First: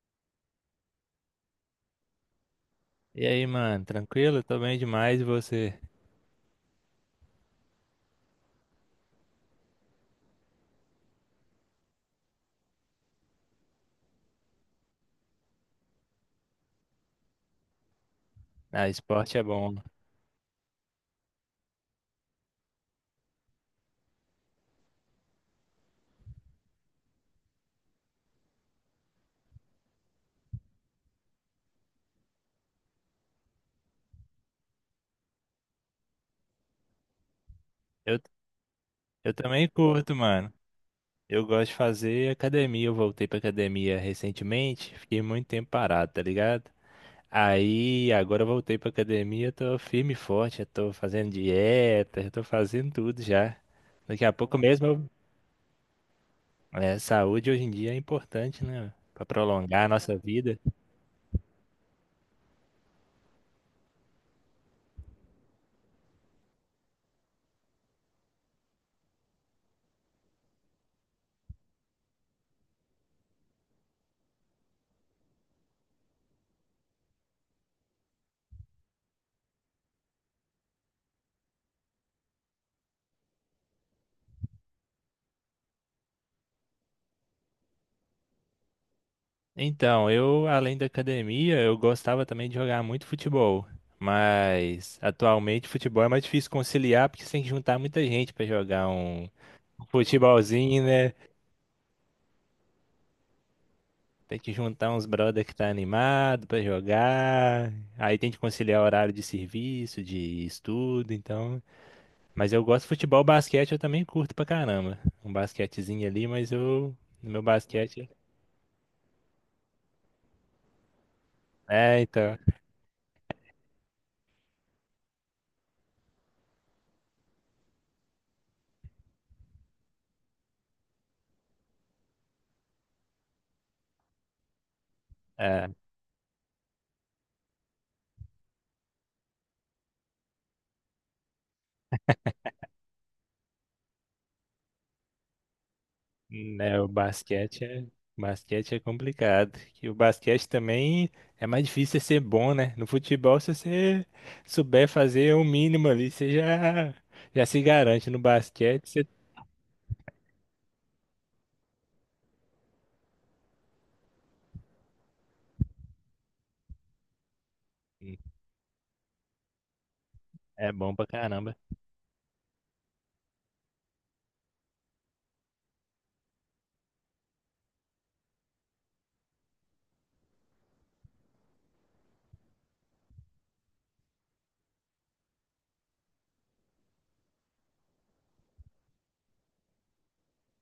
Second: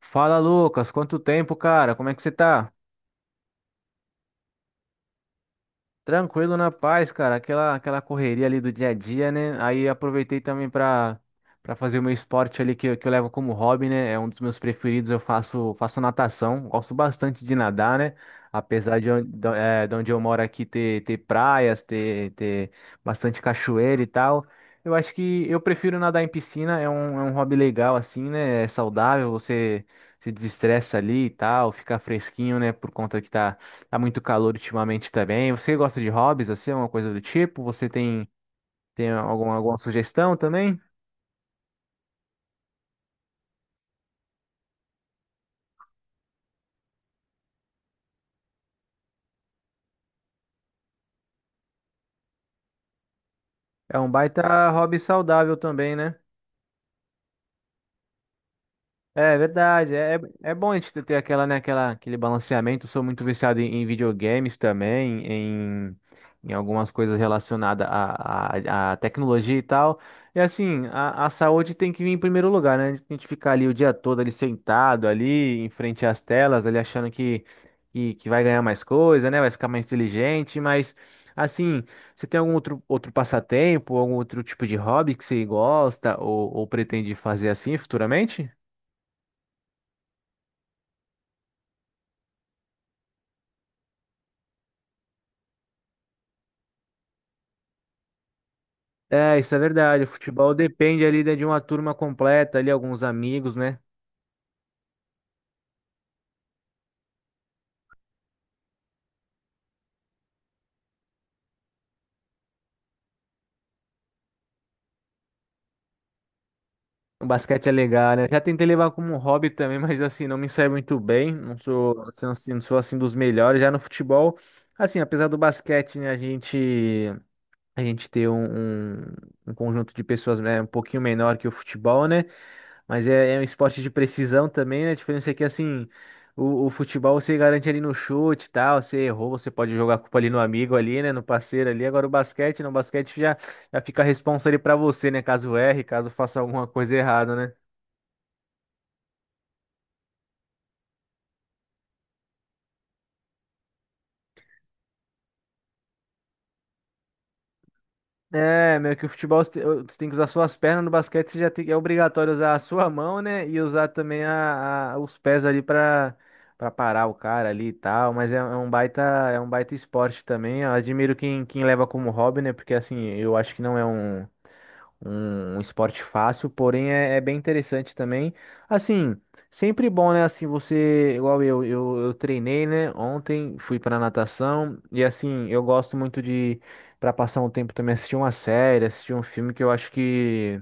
Fala, Lucas, quanto tempo, cara? Como é que você tá? E aí, mano, tranquilo? Tô bem demais e você? Tranquilo na paz, cara. Aquela correria ali do dia a dia, né? Aí aproveitei também pra para fazer o meu esporte ali que eu levo como hobby, né? É um dos meus preferidos. Eu faço natação. Gosto bastante de nadar, né? Ah, Apesar esporte é bom. De onde eu moro aqui ter praias, ter bastante cachoeira e tal. Eu acho que eu prefiro nadar em piscina. É um hobby legal, assim, né? É saudável. Você se desestressa ali e tal, fica fresquinho, né? Por conta que tá. Tá muito calor ultimamente também. Você gosta de hobbies, assim, alguma coisa do tipo? Você Eu, tem eu alguma, também alguma curto, sugestão mano. também? Eu gosto de fazer academia. Eu voltei pra academia recentemente, fiquei muito tempo parado, tá ligado? Aí, agora eu voltei pra academia, tô firme e forte, eu tô fazendo dieta, eu tô fazendo tudo já. É um Daqui a pouco baita mesmo, hobby saudável também, né? é, saúde hoje em dia é importante, né? Pra É prolongar a verdade, é, nossa é vida. bom a gente ter aquele balanceamento. Eu sou muito viciado em videogames também, em algumas coisas relacionadas à tecnologia e tal. E assim, a saúde tem que vir em primeiro lugar, né? A gente ficar ali o dia todo ali sentado ali em frente às telas, ali achando que vai ganhar mais coisa, né? Vai ficar mais inteligente, mas assim, você tem algum outro passatempo, algum outro tipo de hobby que você gosta ou pretende fazer assim futuramente? Então, além da academia, eu gostava também de jogar muito futebol. Mas atualmente futebol é mais difícil conciliar porque você tem que juntar muita gente pra jogar um É, isso é verdade. O futebol futebolzinho, depende né? ali de uma turma completa, ali, alguns amigos, né? Tem que juntar uns brother que tá animado pra jogar. Aí tem que conciliar horário de serviço, de estudo, então. Mas eu gosto de futebol, basquete eu também curto pra caramba. Um basquetezinho ali, mas eu O no meu basquete é basquete. legal, né? Já tentei levar como um hobby também, mas assim, não me sai muito bem. Não sou, É, assim, então. assim, não sou assim dos melhores. Já no futebol, assim, apesar do basquete, né, a gente ter um conjunto de pessoas, né, um pouquinho menor que o futebol, né? Mas é, é um esporte de precisão também, né? A diferença é que, É. assim, o futebol você garante ali no chute e tal. Você errou, você pode jogar a culpa ali no amigo ali, né? No parceiro ali. Agora o basquete, não, o basquete já fica a responsa ali pra você, né? Caso erre, caso faça alguma Né, o coisa errada, né? Basquete é complicado. E o basquete também é mais difícil você ser bom, né? No futebol, se você souber fazer o mínimo ali, você já se garante. No É, basquete, meio que você o futebol você tem que usar suas pernas, no basquete você já tem, é obrigatório usar a sua mão, né? E usar também os pés ali pra para parar o cara ali e tal. Mas é, é um baita esporte também. Eu é bom pra admiro quem, caramba, quem leva como hobby, né? Porque assim, eu acho que não é um esporte fácil, porém é, é bem interessante também. Assim, sempre bom, né? Assim, você, igual eu treinei, né? Ontem fui pra natação e assim, eu gosto muito pra passar um tempo também, assistir uma série, assistir um filme que eu acho que.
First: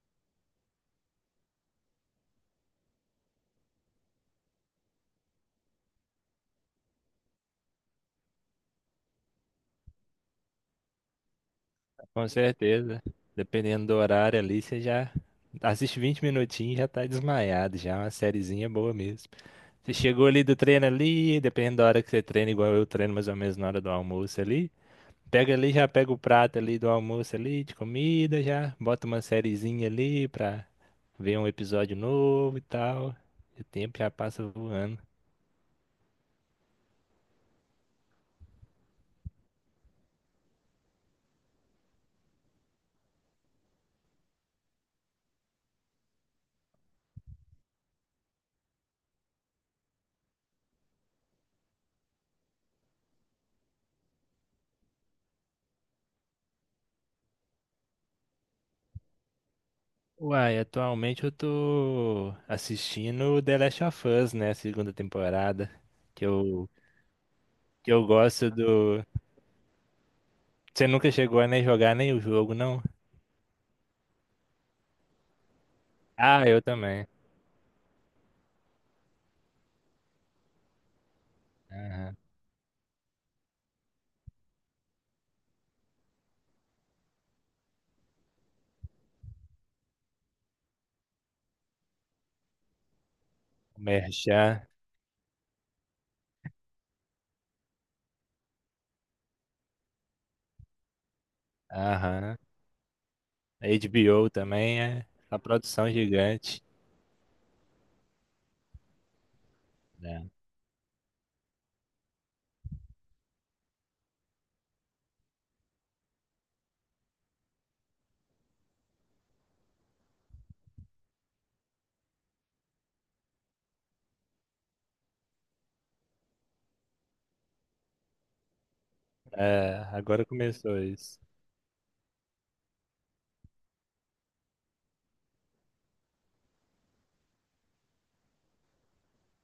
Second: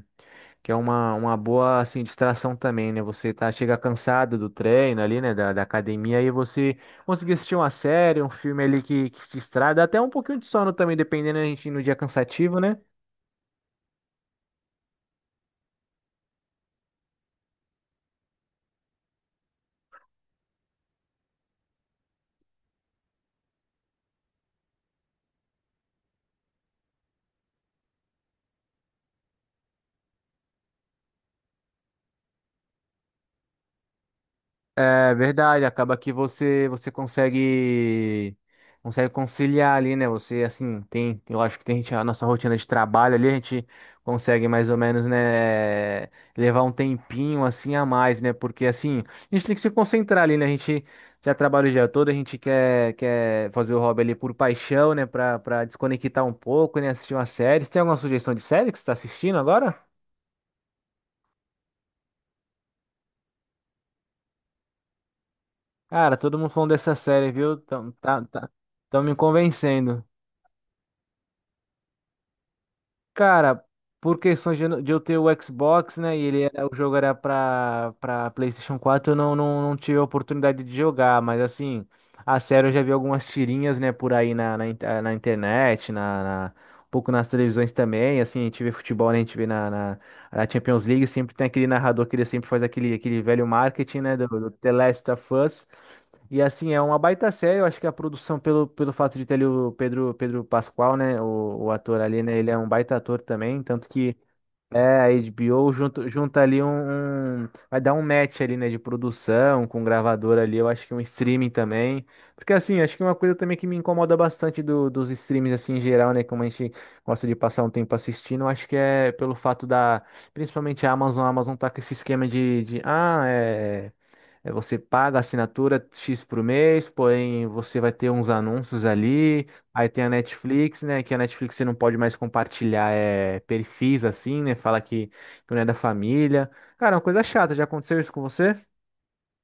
Que é uma boa, assim, distração também, né? Chega cansado do treino ali, né? Da academia, e você conseguir assistir uma série, um filme ali que te distrai, dá até um pouquinho de sono também, dependendo, a gente no dia com cansativo, né? certeza. Dependendo do horário ali, você já assiste 20 minutinhos e já tá desmaiado, já é uma sériezinha boa mesmo. Você chegou ali do treino ali, dependendo da hora que você treina, igual eu treino mais ou menos na hora do almoço ali. Pega ali, já pega o prato ali do almoço ali, de comida, já bota uma sériezinha ali pra ver um episódio novo e tal. E o tempo já passa voando. É verdade, acaba que você consegue conciliar ali, né? Você assim, tem, eu acho que tem gente, a nossa rotina de trabalho ali, a gente consegue mais ou menos, né, levar um tempinho assim a mais, né? Porque assim, a gente tem que se concentrar ali, né? A gente já trabalha o dia todo, a gente quer fazer o hobby ali por paixão, né, Pra para desconectar um pouco, né, assistir uma série. Você tem alguma sugestão de série que você tá assistindo agora? Uai, atualmente eu tô assistindo The Last of Us, né? A segunda temporada. Cara, Que todo mundo eu, falando dessa série, viu? Que eu Tá, tá, gosto tão do. me convencendo. Você nunca chegou a nem jogar nem o jogo, não? Cara, por questões de eu ter o Xbox, né, Ah, eu o jogo também. era pra PlayStation 4 eu não tive a oportunidade de jogar, mas assim, a sério eu já vi algumas tirinhas, né, por aí na internet, um pouco nas televisões também, assim, a gente vê futebol, né, a gente vê na Champions League, sempre tem aquele narrador que ele sempre faz aquele velho marketing, né, do Merchan. The Last of Us, e assim, é uma baita série, eu acho que a produção, pelo fato de ter ali o Pedro Pascoal, né, o ator ali, né, Aham. ele é um baita ator também, A tanto que HBO também é, a é uma HBO produção junta gigante. ali vai dar um match ali, né, de produção, com Né? gravador ali, eu acho que um streaming também, porque assim, acho que é uma coisa também que me incomoda bastante dos streams, assim, em geral, né, como a gente gosta de passar um tempo assistindo, eu acho que é pelo principalmente a Amazon tá com esse esquema de. É, você paga a assinatura X por mês, porém você vai ter uns anúncios ali. É, Aí tem a agora começou Netflix, né? Que a isso. Netflix você não pode mais compartilhar perfis assim, né? Fala que não é da família. Cara, é uma coisa chata. Já aconteceu isso com você?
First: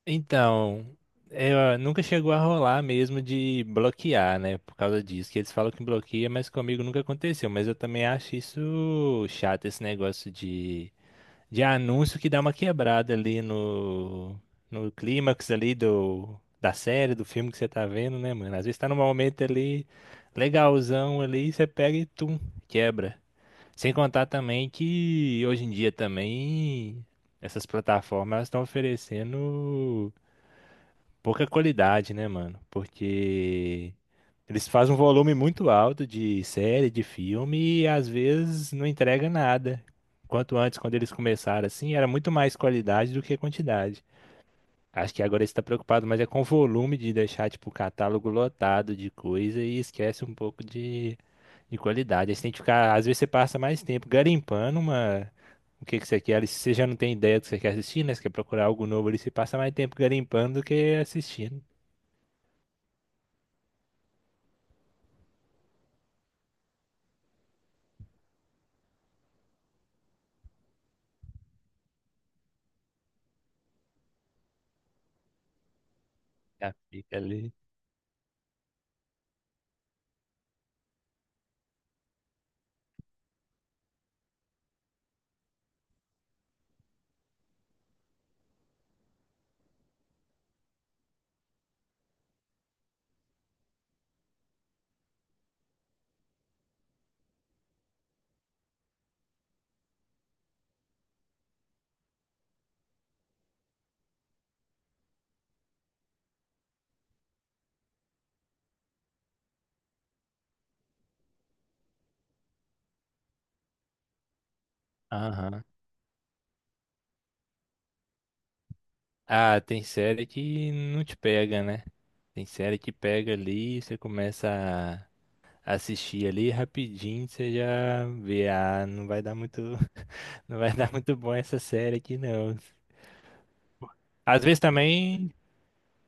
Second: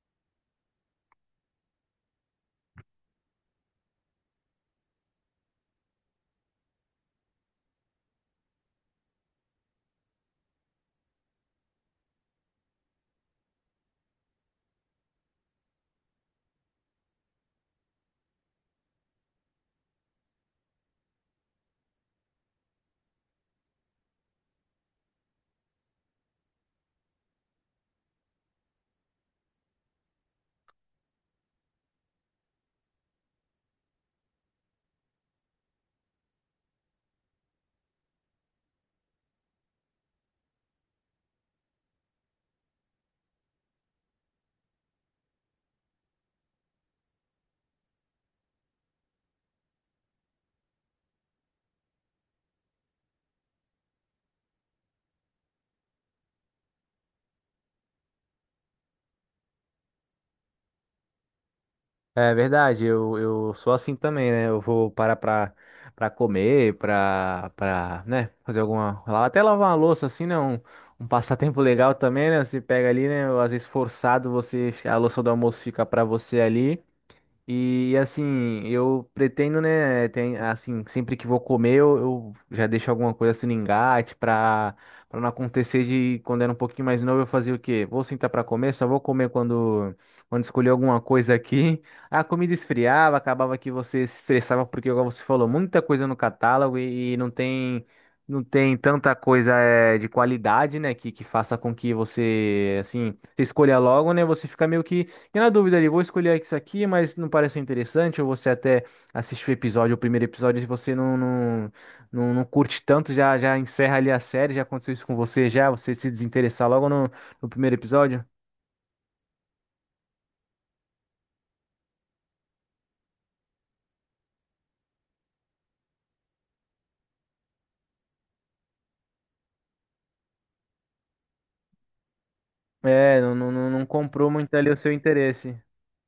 Então, nunca chegou a rolar mesmo de bloquear, né? Por causa disso, que eles falam que bloqueia, mas comigo nunca aconteceu. Mas eu também acho isso chato, esse negócio de anúncio que dá uma quebrada ali no clímax ali da série, do filme que você tá vendo, né, mano? Às vezes tá num momento ali legalzão ali, você pega e tum, quebra. Sem contar também que hoje em dia também essas plataformas estão oferecendo pouca qualidade, né, mano? Porque eles fazem um volume muito alto de série, de filme e às vezes não entrega nada. Quanto antes, quando eles começaram assim, era muito mais qualidade do que quantidade. Acho que agora eles estão preocupados mais é com o volume de deixar tipo o catálogo lotado de coisa e esquece um pouco de qualidade. Aí você tem que ficar, às vezes você passa mais tempo garimpando uma o que que você quer, ali, se você já não tem ideia do que você quer assistir, né? Você quer procurar algo novo ali, você passa mais tempo garimpando do que assistindo. É verdade, eu sou assim também, né? Eu vou parar pra comer, né? Até lavar uma louça, assim, né? Um passatempo legal também, né? Você pega ali, né? Às vezes forçado, você, a louça do almoço fica pra você Já ali. fica ali. E assim, eu pretendo, né, tem, assim, sempre que vou comer, eu já deixo alguma coisa assim no engate pra, pra não acontecer de quando era um pouquinho mais novo eu fazia o quê? Vou sentar pra comer, só vou comer quando escolher alguma coisa aqui. A comida esfriava, acabava que você se estressava porque, igual você falou, muita coisa no catálogo e não tem tanta coisa de qualidade, né, que faça com que você, assim, você escolha logo, né, você fica meio que, fiquei na dúvida ali, vou escolher isso aqui, mas não parece interessante, ou você até assiste o episódio, o primeiro episódio, e você não curte tanto, já encerra ali a série, já aconteceu isso com você, Aham. já, você se desinteressar logo no primeiro episódio? Ah, tem série que não te pega, né? Tem série que pega ali, você começa a assistir ali rapidinho, você já vê, ah, não vai dar muito, não vai dar muito bom essa série aqui não. É, não comprou Às muito vezes ali o seu também, interesse.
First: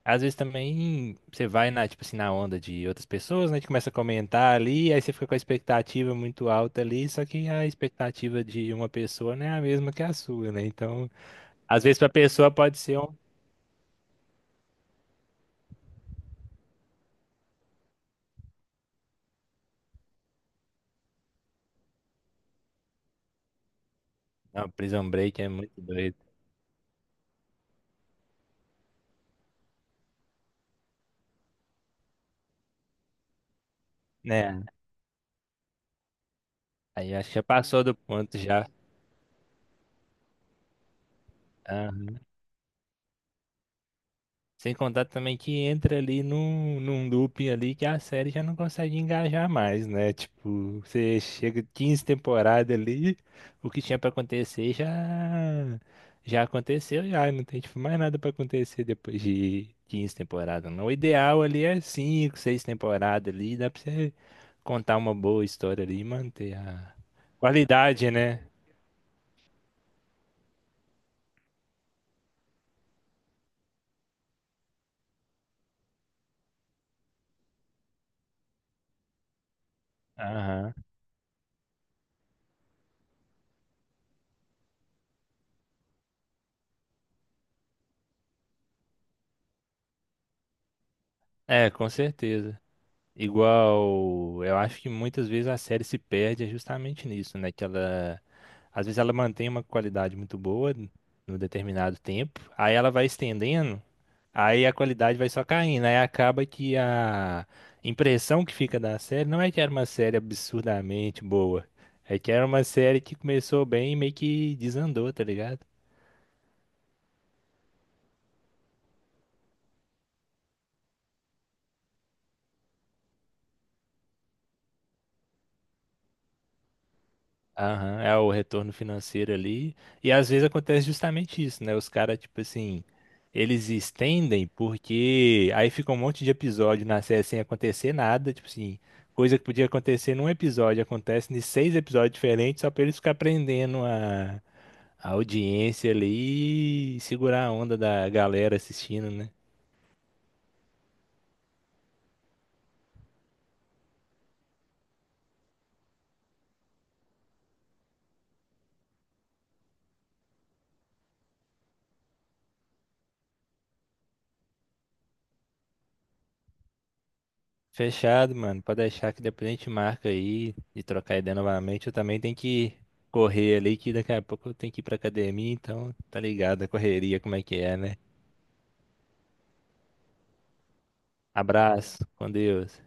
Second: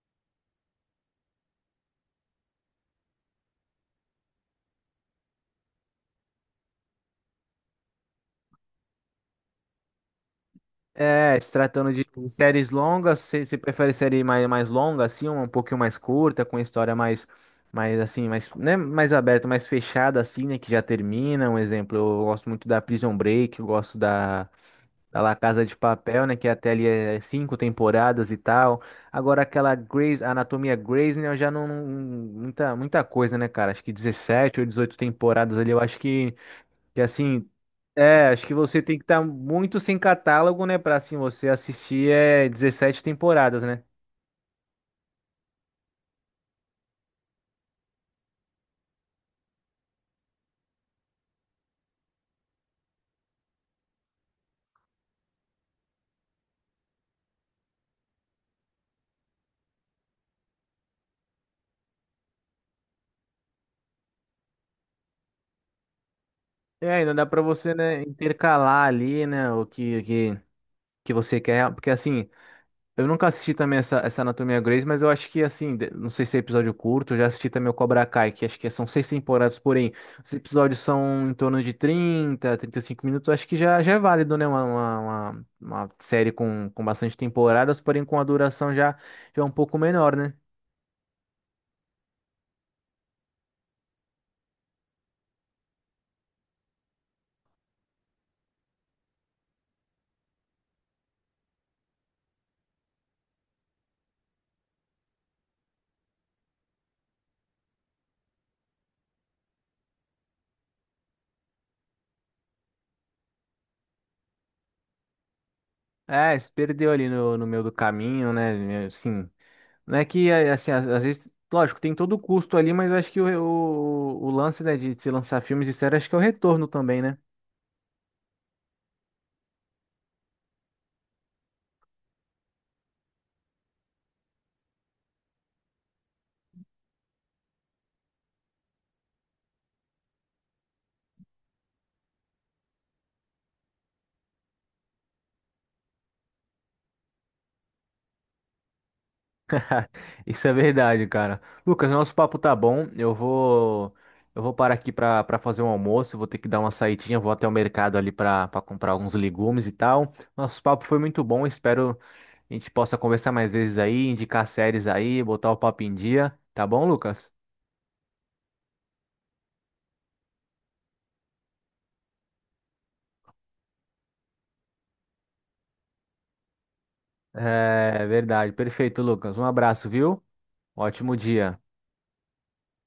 às vezes também você vai na, tipo assim, na onda de outras pessoas, né? Que começa a comentar ali, aí você fica com a expectativa muito alta ali, só que a expectativa de uma pessoa não é a mesma que a sua, né? Então, É, se às tratando vezes de pra de pessoa séries pode ser um. longas, você prefere série mais longa, assim, um pouquinho mais curta, com história mais assim, mais, né, mais aberta, mais fechada, assim, né, que já termina. Um exemplo, eu gosto muito da Prison Break, eu gosto da, Não, Prison da La Break é Casa de muito doido. Papel, né? Que até ali é cinco temporadas e tal. Agora aquela Grey's, a Anatomia Grey's, né? Eu já não. Muita, muita coisa, né, cara? Acho que 17 Né? ou 18 temporadas ali. Eu acho que Aí acho que já assim. passou do É, ponto acho que já. você tem que estar muito sem catálogo, né? Pra assim você Ah, assistir é 17 temporadas, né? sem contar também que entra ali num looping ali que a série já não consegue engajar mais, né? Tipo, você chega 15 temporadas ali, o que tinha pra acontecer já aconteceu, já não tem tipo, mais nada pra acontecer depois de 15 temporadas. Não. O ideal ali é 5, 6 temporadas ali, dá pra você contar uma boa história ali e manter a É, ainda dá pra você, né, qualidade, né? intercalar ali, né, o que você quer, porque assim, eu nunca assisti também essa Anatomia Grey's, mas eu acho que, assim, não sei se é episódio curto, eu já assisti também o Cobra Kai, que acho que são seis temporadas, porém, os Aham. episódios são em torno de 30, 35 minutos, eu acho que já é válido, né? Uma série com bastante temporadas, porém com a duração já é um pouco menor, né? É, com certeza. Igual, eu acho que muitas vezes a série se perde é justamente nisso, né? Que ela, às vezes ela mantém uma qualidade muito boa no determinado tempo, aí ela vai estendendo, aí a qualidade vai só caindo, aí acaba que a impressão que fica da série não é que era uma série absurdamente boa, é que era uma série que começou bem e meio que desandou, tá ligado? É, se perdeu ali no meio do caminho, né? Assim, não é que, é, assim, às vezes, lógico, tem todo o custo ali, mas eu acho que o lance, né, de se lançar filmes e séries, acho que é o retorno também, né? Aham, é o retorno financeiro ali. E às vezes acontece justamente isso, né? Os caras, tipo assim, eles estendem porque aí fica um monte de episódio na série sem acontecer nada, tipo assim, coisa que podia acontecer num episódio, acontece em seis episódios diferentes, só pra eles ficar prendendo a audiência ali e segurar a onda da galera assistindo, né. Isso é verdade, cara. Lucas, nosso papo tá bom. Eu vou parar aqui pra para fazer um almoço, vou ter que dar uma saidinha, vou até o mercado ali pra para comprar alguns legumes e tal. Nosso papo foi muito bom, espero a gente possa conversar mais vezes aí, indicar séries aí, botar o papo em dia, tá bom, Lucas? Fechado, mano. Pode deixar que depois a gente marca aí e trocar ideia novamente. Eu também tenho que correr ali, que daqui a pouco eu tenho que ir pra academia, então tá ligado a correria, como é que é, né? É verdade, perfeito, Lucas. Um abraço, viu? Ótimo dia. Abraço, com Deus.